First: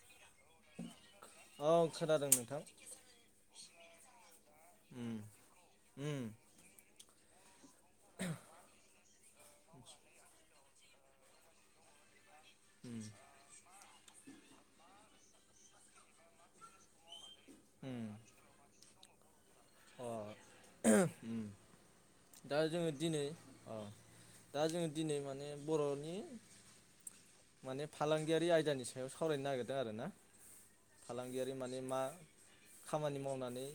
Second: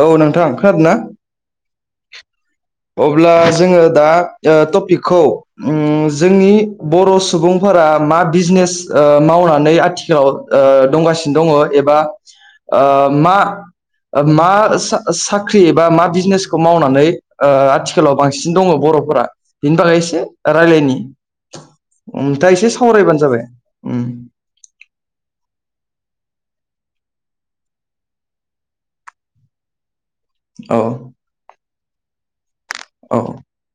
औ नोंथां खोनादो ना? खोनादों नों अब्ला जोंङो दा ओ टपिकखौ उम जोंनि बर' सुबुंफोरा मा बिजनेस ओ मावनानै आथिखाव ओ दंगासिनो दङ एबा ओ मा मा सा साख्रि एबा मा बिजनेसखौ मावनानै ओ आथिखालाव बांसिन दङ बर' फोरा बिनि बागै एसे रायलायनि नोंथांङा एसे सावरायबानो जाबाय उम बर'नि माने फालांगियारि आयदानि सायाव सावरायनो नागिरदों आरो ना अ ने मा खामानि मावनानै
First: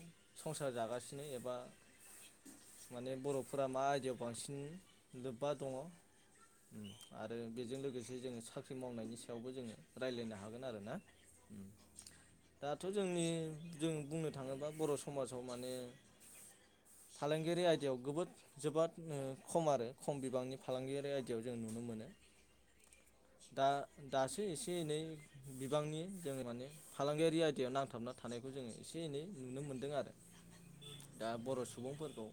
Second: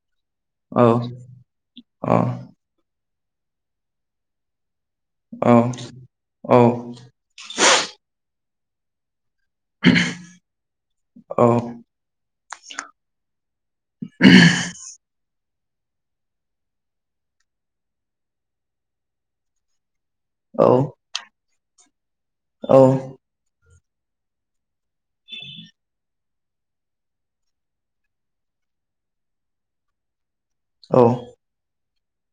संसा औ जागासिनो एबा औ माने बर'फोरा मा आयदायाव बांसिन लोब्बा औ दङ औ आरो बेजों लोगोसे जोङो सा फ्रिम मावनायनिसो दाउबो जोङो रायज्लायनो हागोन आरो ना औ दाथ' जोंनि जों बुंनो थाङोबा बर' समाज फ्रावमाने फालांगिरि आयदायाव गोबोद जोबाद खम आरो खम बिबांनि फालांगियारि आयदायाव जों नुनो मोनो औ दा दासो एसे एनै बिबांनि जों माने फालांगियारि आयदायाव नांथाबना थानायखौ जोङो एसे एनै नुनो मोनदों आरो दा बर' सुबुंफोर औ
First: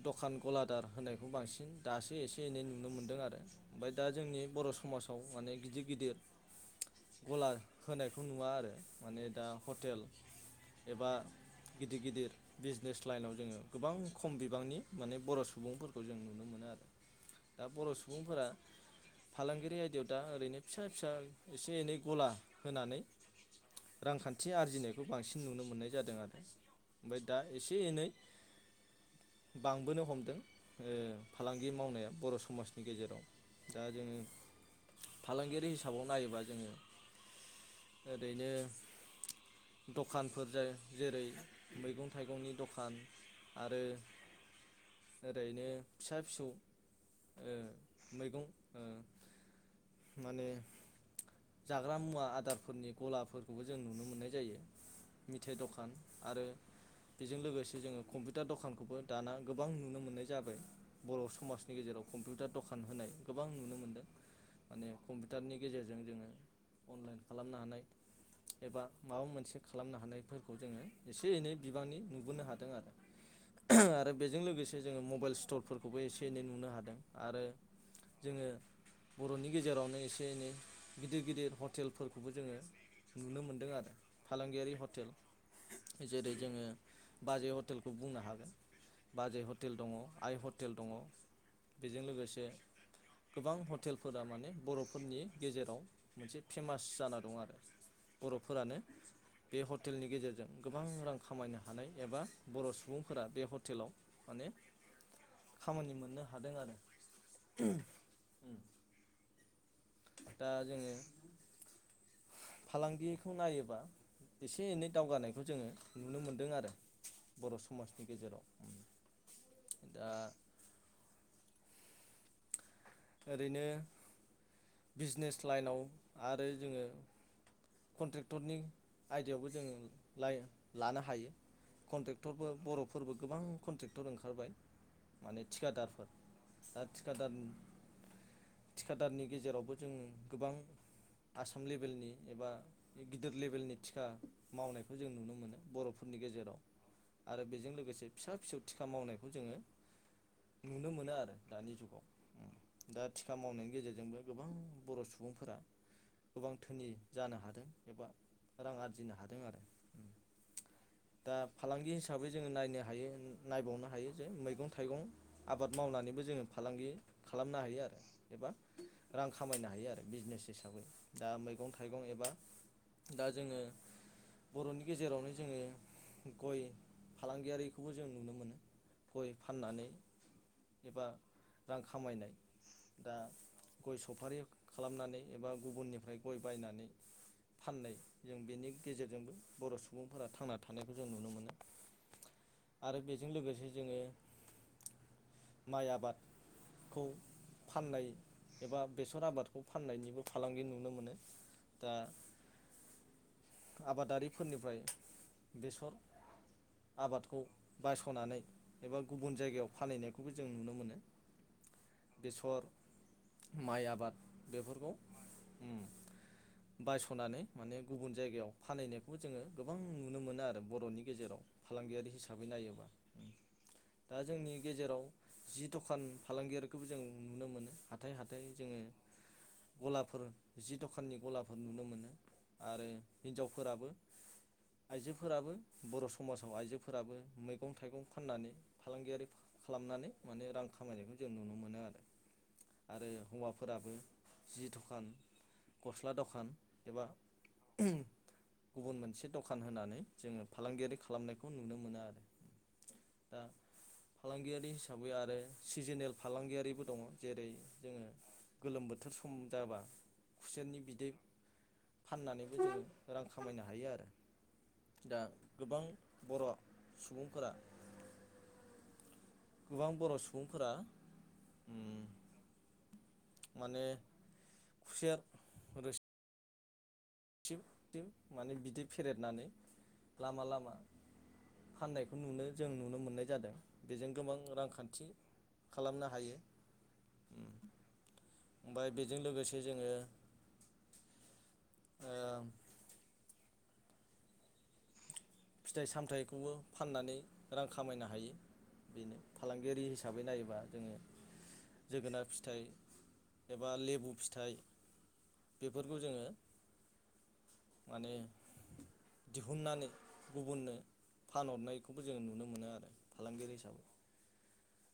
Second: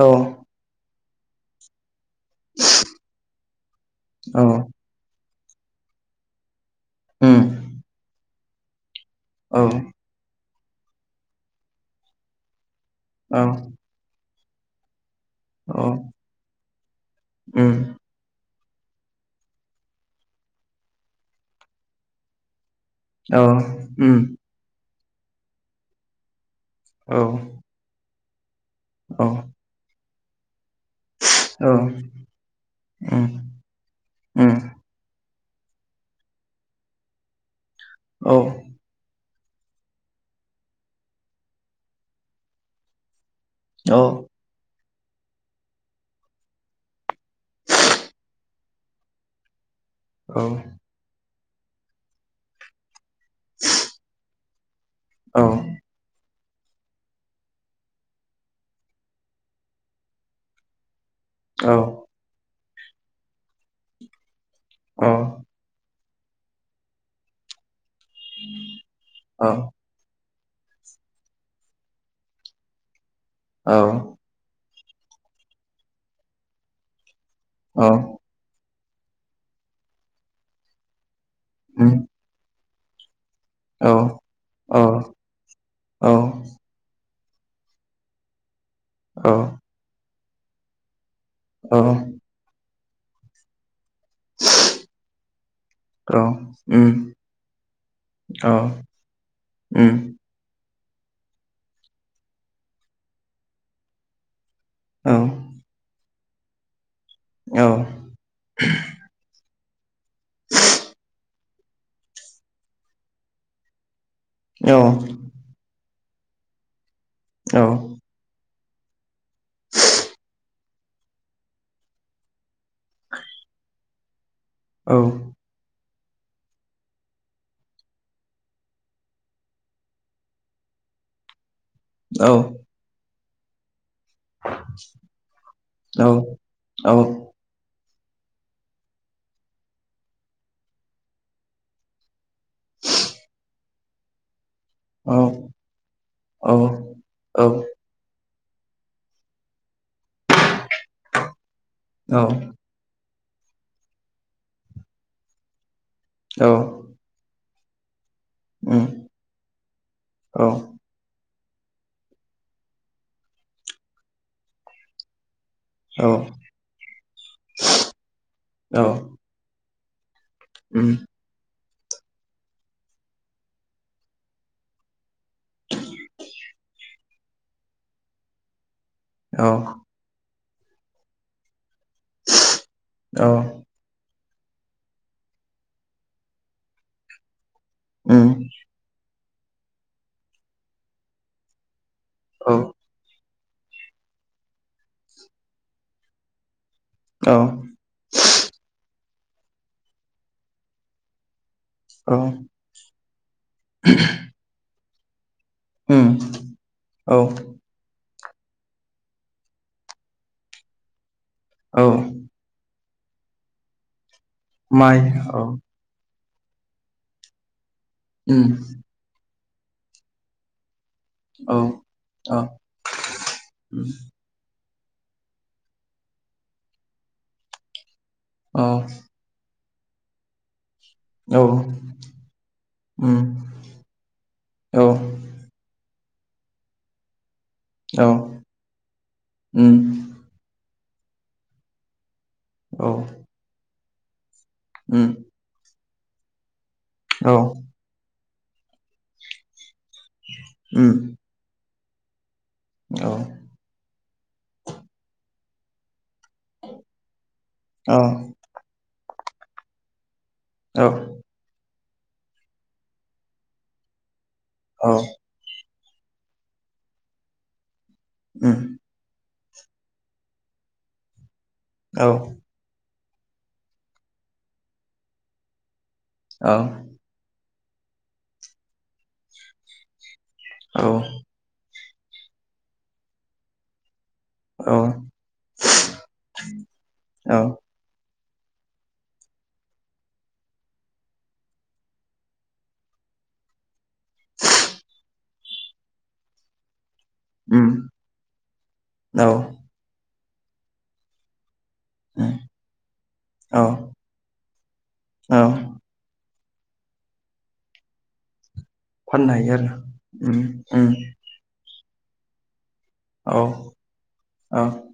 औ दखान गलादार होनाय खौ बांसिन दासो एसे एनै नुनो मोनदों आरो ओमफाय दा जोंनि औ बर' समाजाव माने गिदिर गिदिर उम गला होनायखौ नुवा आरो दे माने दा औ हटेल एबा गिदिर गिदिर बिज नेस्ट लाइनाव औ जोङो गोबां खम बिबांनि माने बर' औ सुबुंफोरखौ जों नुनो मोनो आरो दा उम बर' सुबुंफोरा फालांगिरि आयदायाव दा ओरैनो फिसा फिसा एसे एनै गला होनानै औ उम रांखान्थि आरजिनो खौ बांसिन नुनो मोननाय जादों आरो औ ओमफाय दा एसे एनै औ बांबोनो हम दों ओ फालांगि औ मावनाया बर' समाजनि गेजेराव उम दा जोङो उम फालांगियारि हिसाबाव नायोबा जोङो औ ओरैनो दखानफोर जाय जेरै मैगं थाइगंनि दखान औ ओरैनो फिसा फिसौ ओ मैगं ओ औ जाग्रा मुवा आदारफोरनि गलाफोरखौबो जों नुनो मोननाय जायो। मिथाइ दखान आरो बेजों लोगोसे जोङो कम्पिउटार दखानखौबो दाना गोबां नुनो मोननाय जाबाय बर' औ समाजनि गेजेराव कम्पिउटार दखा होनाय गोबां नुनो मोनदों माने कम्पिउटारनि गेजेरजों जोङो अनलाइन खालामनो हानाय एबा माबा औ मोनसे खालामनो हानाय खौ जोङो एसे एनै बिबांनि नुबोनो हादों आरो औ उम औ आरो बेजों लोगोसे जोङो मबाइल स्ट'रफोरखौबो एसे एनै नुनो हादों। आरो औ औ उम औ उम औ जोङो बर'नि गेजेरावनो एसे एनै गिदिर गिदिर उम हटेलफोरखौबो जोङो नुनो मोनदों आरो फालांगियारि हटेल जेरै जोङो बाजै हटेलखौ बुंनो हागोन। बाजै हटेल दङ। आइ हटेल दङ। बेजों लोगोसे गोबां हट टेलफोरा माने बर'फोरनि गेजेराव मोनसे फेमास जाना दं आरो बर'फोरानो बे हटेलनि गेजेरजों गोबां रां खामायनो हानाय एबा बर' सुबुंफोरा बे हटेलाव माने खामानि मोननो हादों आरो। उम दा जोङो फालांगिखौ नायोबा एसे एनै दावगानायखौ जोङो नुनो मोनदों आरो बर' समाजनि गेजेराव दा ओरैनो बिजनेस लाइनाव आरो जोङो कन्ट्रेक्टरनि आयदायावबो जोङो लाय लानो हायो कन्ट्रेक्टरबो बर'फोरबो गोबां कन्ट्रेक्ट टर ओंखारबाय माने थिखादारफोर दा थिखादार थिकादारनि गेजेरावबो जों गोबां आसाम लेभेलनि एबा गिदिर लेभेलनि थिका मावनायखौ जों नुनो मोनो बर'फोरनि गेजेराव आरो बेजों लोगोसे फिसा फिसौ थिखा मावनायखौ जोङो नुनो मोनो आरो दानि जुगाव दा थिखा मावनायनि गेजेरजोंबो गोबां बर' सुबुंफोरा गोबां धोनि जानो हादों एबा रां आरजिनो हादों आरो दा फालांगि हिसाबै जोङो नायनो हायो नायबावनो हायो जे मैगं थाइगं आबाद मावनानैबो जोङो फालांगि खा लामनो हायो आरो एबा औ औ औ रां खामाय नो हायो आरो बिजनेस हिसाबै उम दा मै गं थाइगं एबा दा जोङो बर'नि गेजेरावनो जोङो गय फालांगियारिखौबो जों नुनो मोनो गय औ फाननानै एबा रां खा खामायनाय दा औ गय सफारि खालामनानै एबा गुबुननिफ्राय गय बायनानै फाननाय उम जों बेनि गेजेरजोंबो बर' सुबुंफोरा थांना थानायखौ जों नुनो मोनो औ आरो बे जों लोगोसे जोङो माइ आबाद खौ औ फाननाय एबा बेसर आबादखौ फान्नायनिबो फालांगि नुनो मोनो। दा औ आबादारिफोरनिफ्राय बेसर उम औ आबादखौ बायस खनानै एबा गुबुन जायगायाव फालिनायखौबो जों नुनो मोनो। औ। माइ आबाद बेफोरखौ माइ औ ओम। बायस नानै माने। गुबुन उम जायगायाव फानहनायखौबो जोङो। गोबां नुनो मोनो आरो बरनि। गेजेराव औ फालांगियारि औ हिसाबै नायोबा दा जोंनि। गेजेराव जि दखान। फालांगियखौबो जों नुनो मोनो। हाथथाय हाइ औ जोङो। गलाफोर जि दखाननि औ गलाफोर नुनो मोनो आरो उम हिनजावफोराबो औ उम औ उम औ उम औ आइजोफोराबो बर सम समाजाव आइजोफोराबो मै। मैगं थाइगं औ उम औ फाननानै फालांगियारि उम खालामनानै माने रां खामानिमोन जों नुनो मोनो आरो‌। औ आरो हौवाफोराबो जि दखान गस्ला दखान एबा गुबुन मोनसे दखान होनानै। जोङो फालांगियारि खालामनायखौ नुनो नुनो मोनो आरो। दा फालांगियारि हिसाबै आरो। सिजनेल फालांगियारिबो दङ जेरै जोङो गोलोम बोथोर। बोथोर सम जाबा खुसेयातनि बिदै फाननानैबो जोङो रां खामायनो हायो आरो। दा गोबां बर' सुबुंफोरा। उम गोबां बर' सुबुंफोरा औ माने खुसेर रोस औ थिव थिव माने बिदै फेरेदनानै लामा लामा फाननायखौ नुनो जों नुनो मोननाय जादों। बेजों गोबां रांखान्थि खालामनो हायो उम ओमफाय बेजों लोगोसे जोङो ओ फिथाइ सामथाइखौबो फाननानै रां खामायनो हायो बेनो उम फालांगियारि हिस साबै नायोबा जोङो जोगोनार फिथाइ एबा औ लेबु फिथाइ औ बेफोरखौ जोङो माने फाननो हायो आरो ना? गुबुननो फानहरन नायखौबो जों नुनो मोनो आरो औ फालांगिरि औ हिसाबै।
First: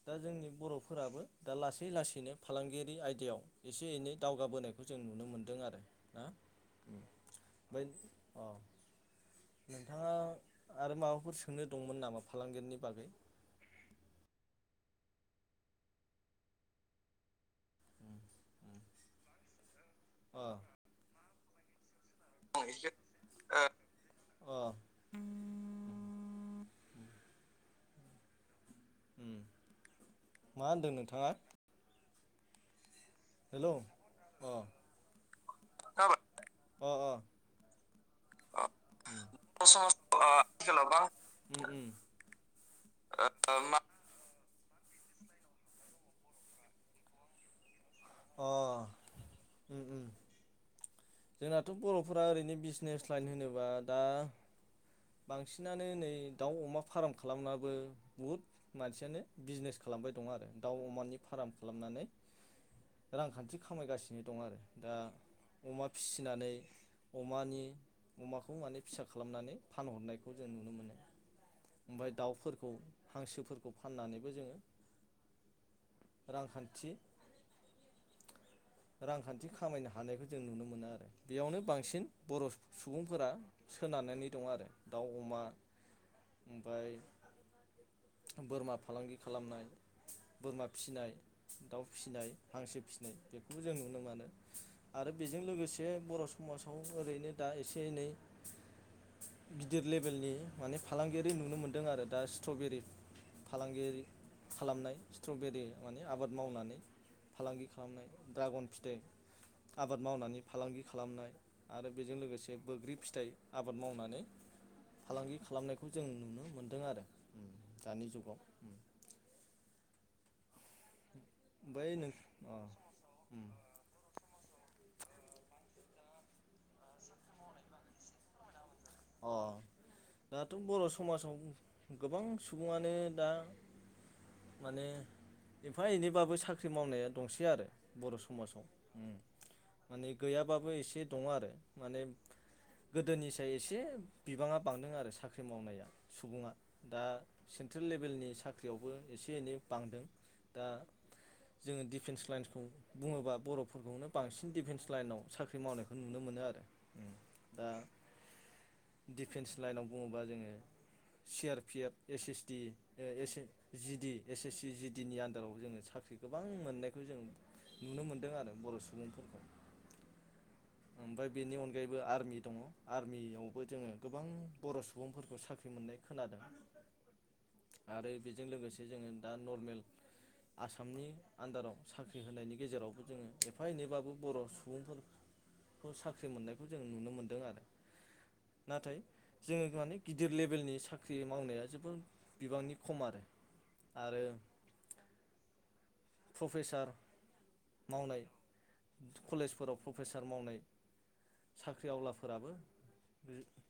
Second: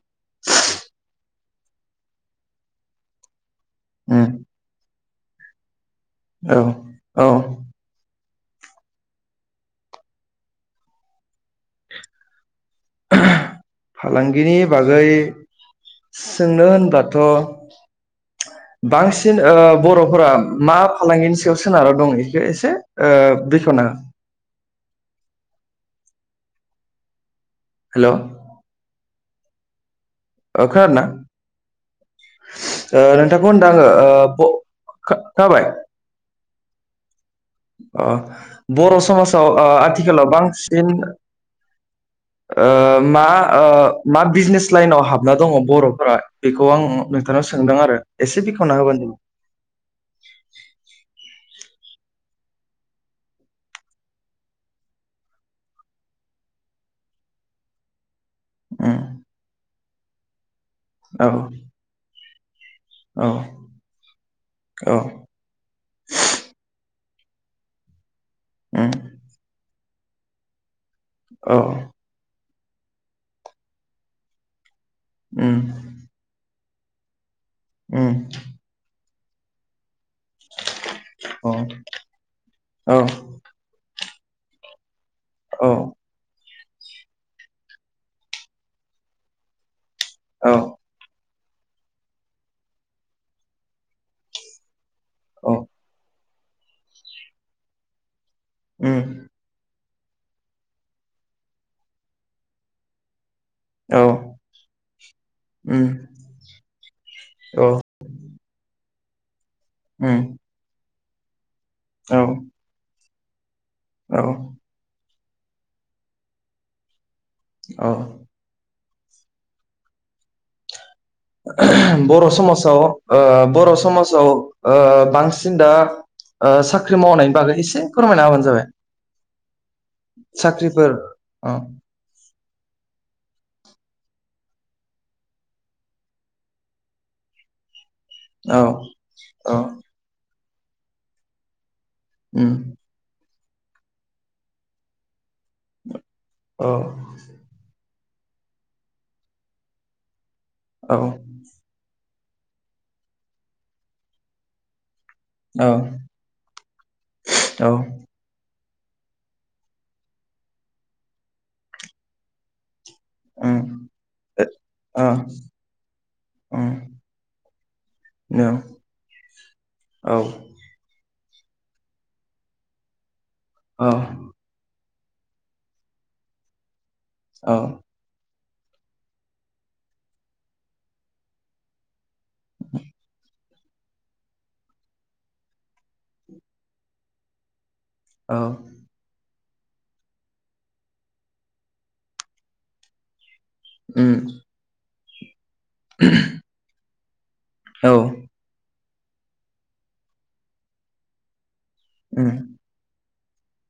दा जोंनि बर'फोराबो दा लासै लासैनो फालांगियारि आयदायाव एसे एनै दावगाबोनायखौ जों नुनो मोन्दों आरो औ औ अ नोंथाङा आरो माबाफोर सोंनो दंमोन नामा फालांगिरिनि फालांगिनि बागै सोंनो होनब्लाथ' बांसिन ओ बर'फोरा मा फालांगिनि याव सोनारना दं इसे एसे ओ बेखेवना [inaudible] हेलौ उम मा होनदों नोंथाङा? ओ नोंथांखौ होनदों आङो ओ ब खा खाबाय जाबाय ओ बर' समाजाव समाजाव आथिखालाव आथिखालाव बांसिन बा मा मा बिजनेस लाइनाव हाबना दङ बर'फ्रा बेखौ आं नोंथांनाव सोंदों आरो एसे बेखावना होबानो जा जोंनाथ' बर'फोरा ओरैनो बिजनेस लाइन होनोब्ला दा बांसिनानो नै दाउ अमा फार्म खालामनाबो बहुद मानसियानो बिजनेस खालामबाय दङ आरो दाउ अमानि जाबाय फार्म उम खालामनानै रांखान्थि खामायगासिनो दं आरो दा औ अमा फिसिनानै अमानि अमाखौ माने औ उम फिसा खालामनानै फानहरनायखौ जों नुनो मोनो औ ओमफ्राय दाउफोरखौ खौ हांसोफोरखौ फाननानैबो जोङो उम रांखान्थि ओम रांखान्थि खामायनो हानायखौ जों नुनो मोनो आरो अ बेयावनो बांसिन बर' औ सुबुंफोरा सोनानै नानै दं आरो दाउ अमा औ ओमफ्राय बोरमा फालांगि खालामनाय औ बोरमा फिनाय दाउ फिसिनाय हांसो फिसिनाय बे बेखौबो जों नुनो मोनो आरो बेजों औ लोगोसे बर' समाजाव ओरैनो दा एसे एनै उम गिदिर लेभेलनि माने फालांगियारि नुनो मोन्दों आरो दा स्ट्रबेरि फालांगि औ खालामनाय स्ट्रबेरि उम माने आबाद मावनानै फालांगि औ खालामनाय उनफिथाइ आबाद उम मावनानै फालांगि खालामनाय आरो बेजों औ लोगोसे बैग्रि फिथाइ आबाद मावनानै औ फालांगि खालामनायखौ जों नुनो मोन्दों आरो औ दानि जुगाव बर' समाजाव ओ बर' समाजाव ओ बांसिन दा ओ साख्रि मावनायनि बागै एसे फोरमायना होबानो जाबाय अ दाथ' बर' साख्रिफोर समाजाव औ गोबां सुबुंङानो दा माने एफा एनैबाबो साख्रि मावनाया दंसै आरो बर' औ समाजाव माने औ माने गैयाबाबो एसे दङ आरो माने उम गोदोनि एसे बिबांङा बांदों आरो साख्रि साख्रि मावनाया सुबुङा औ दा सेन्ट्रेल लेभे भेल नि साख्रियावबो एसे एनै बांदों दा औ जोङो दिडिफेन्स लाइन्सखौ बुङोबा बर'फोरखौनो बांसिन दिडिफेन्स लाइनाव साख्रि औ मावनायखौ नुनो मोनो आरो दा औ दिफेन्स लाइनाव बुङोबा जोङो C R P F S S D O um G D S S C G D O नि आन्दाराव जोङो साख्रि गोबां उम मोननायखौ जों नुनो मोनदों औ आरो बर' सुबुंफोरखौ औ ओमफ्राय बेनि अनगायैबो आर्मि दङ आरमि बौ औ जोङो गोबां बर' सुबुंफोरखौ साख्रि मोननाय खोनादों औ बेजों लोगोसे जोङो दा नरमेल आसामनि आन्दाराव साख होनायनि गेजेरावबो जोङो एफा एनैबाबो बर' सुबुंफोरखौ साख्रि मोननायखौ जों नुनो मोन्दों आरो नाथाय जोङो माने गिदिर लेबेलनि साख्रि मावनाया जोबद बिबांनि खम आरो उम आरो प्रफेसार औ मावनाय कलेजफोराव प्रफेसार मावनाय साख्रि उम आवलाफोराबो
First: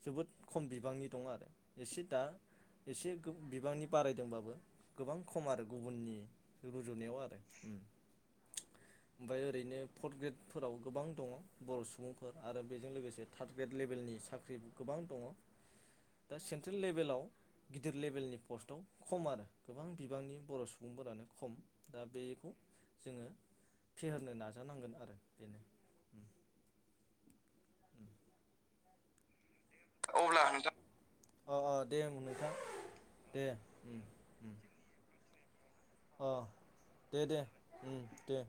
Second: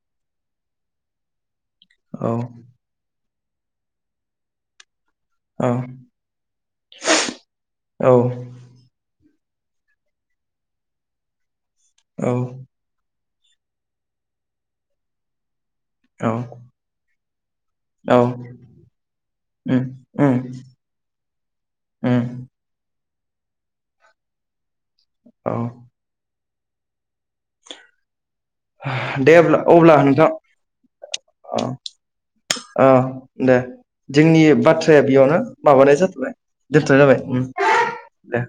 जोबोद खम बिबांनि दं आरो। एसे दा औ एसे बिबांनि बारायदोंबाबो गोबां खम आरो औ गुबुननि रुजुनायाव आरो। औ ओमफफ्राय ओरैनो फर्थ ग्रेडफोराव गोबां दङ। बर' सुबुंफोर आरो बेजों लोगोसे थार्द ग्रेड लेभेलनि साख्रि गोबां दङ। औ दा सेन्ट्रेल लेभेलाव गिदिर लेबेलनि पस्टआव खम आरो उम गोबां बिबांनि उम बर' सुबुंफोरानो खम। दा उम बेखौ जोङो फेहेरनो नाजानांगोन आरो। औ दे अब्ला अब्ला नोंथां औ ओम दे जोंनि बाथ्राया बेयावनो माबानाय जाथ'बाय दोनथ' जाबाय ओम दे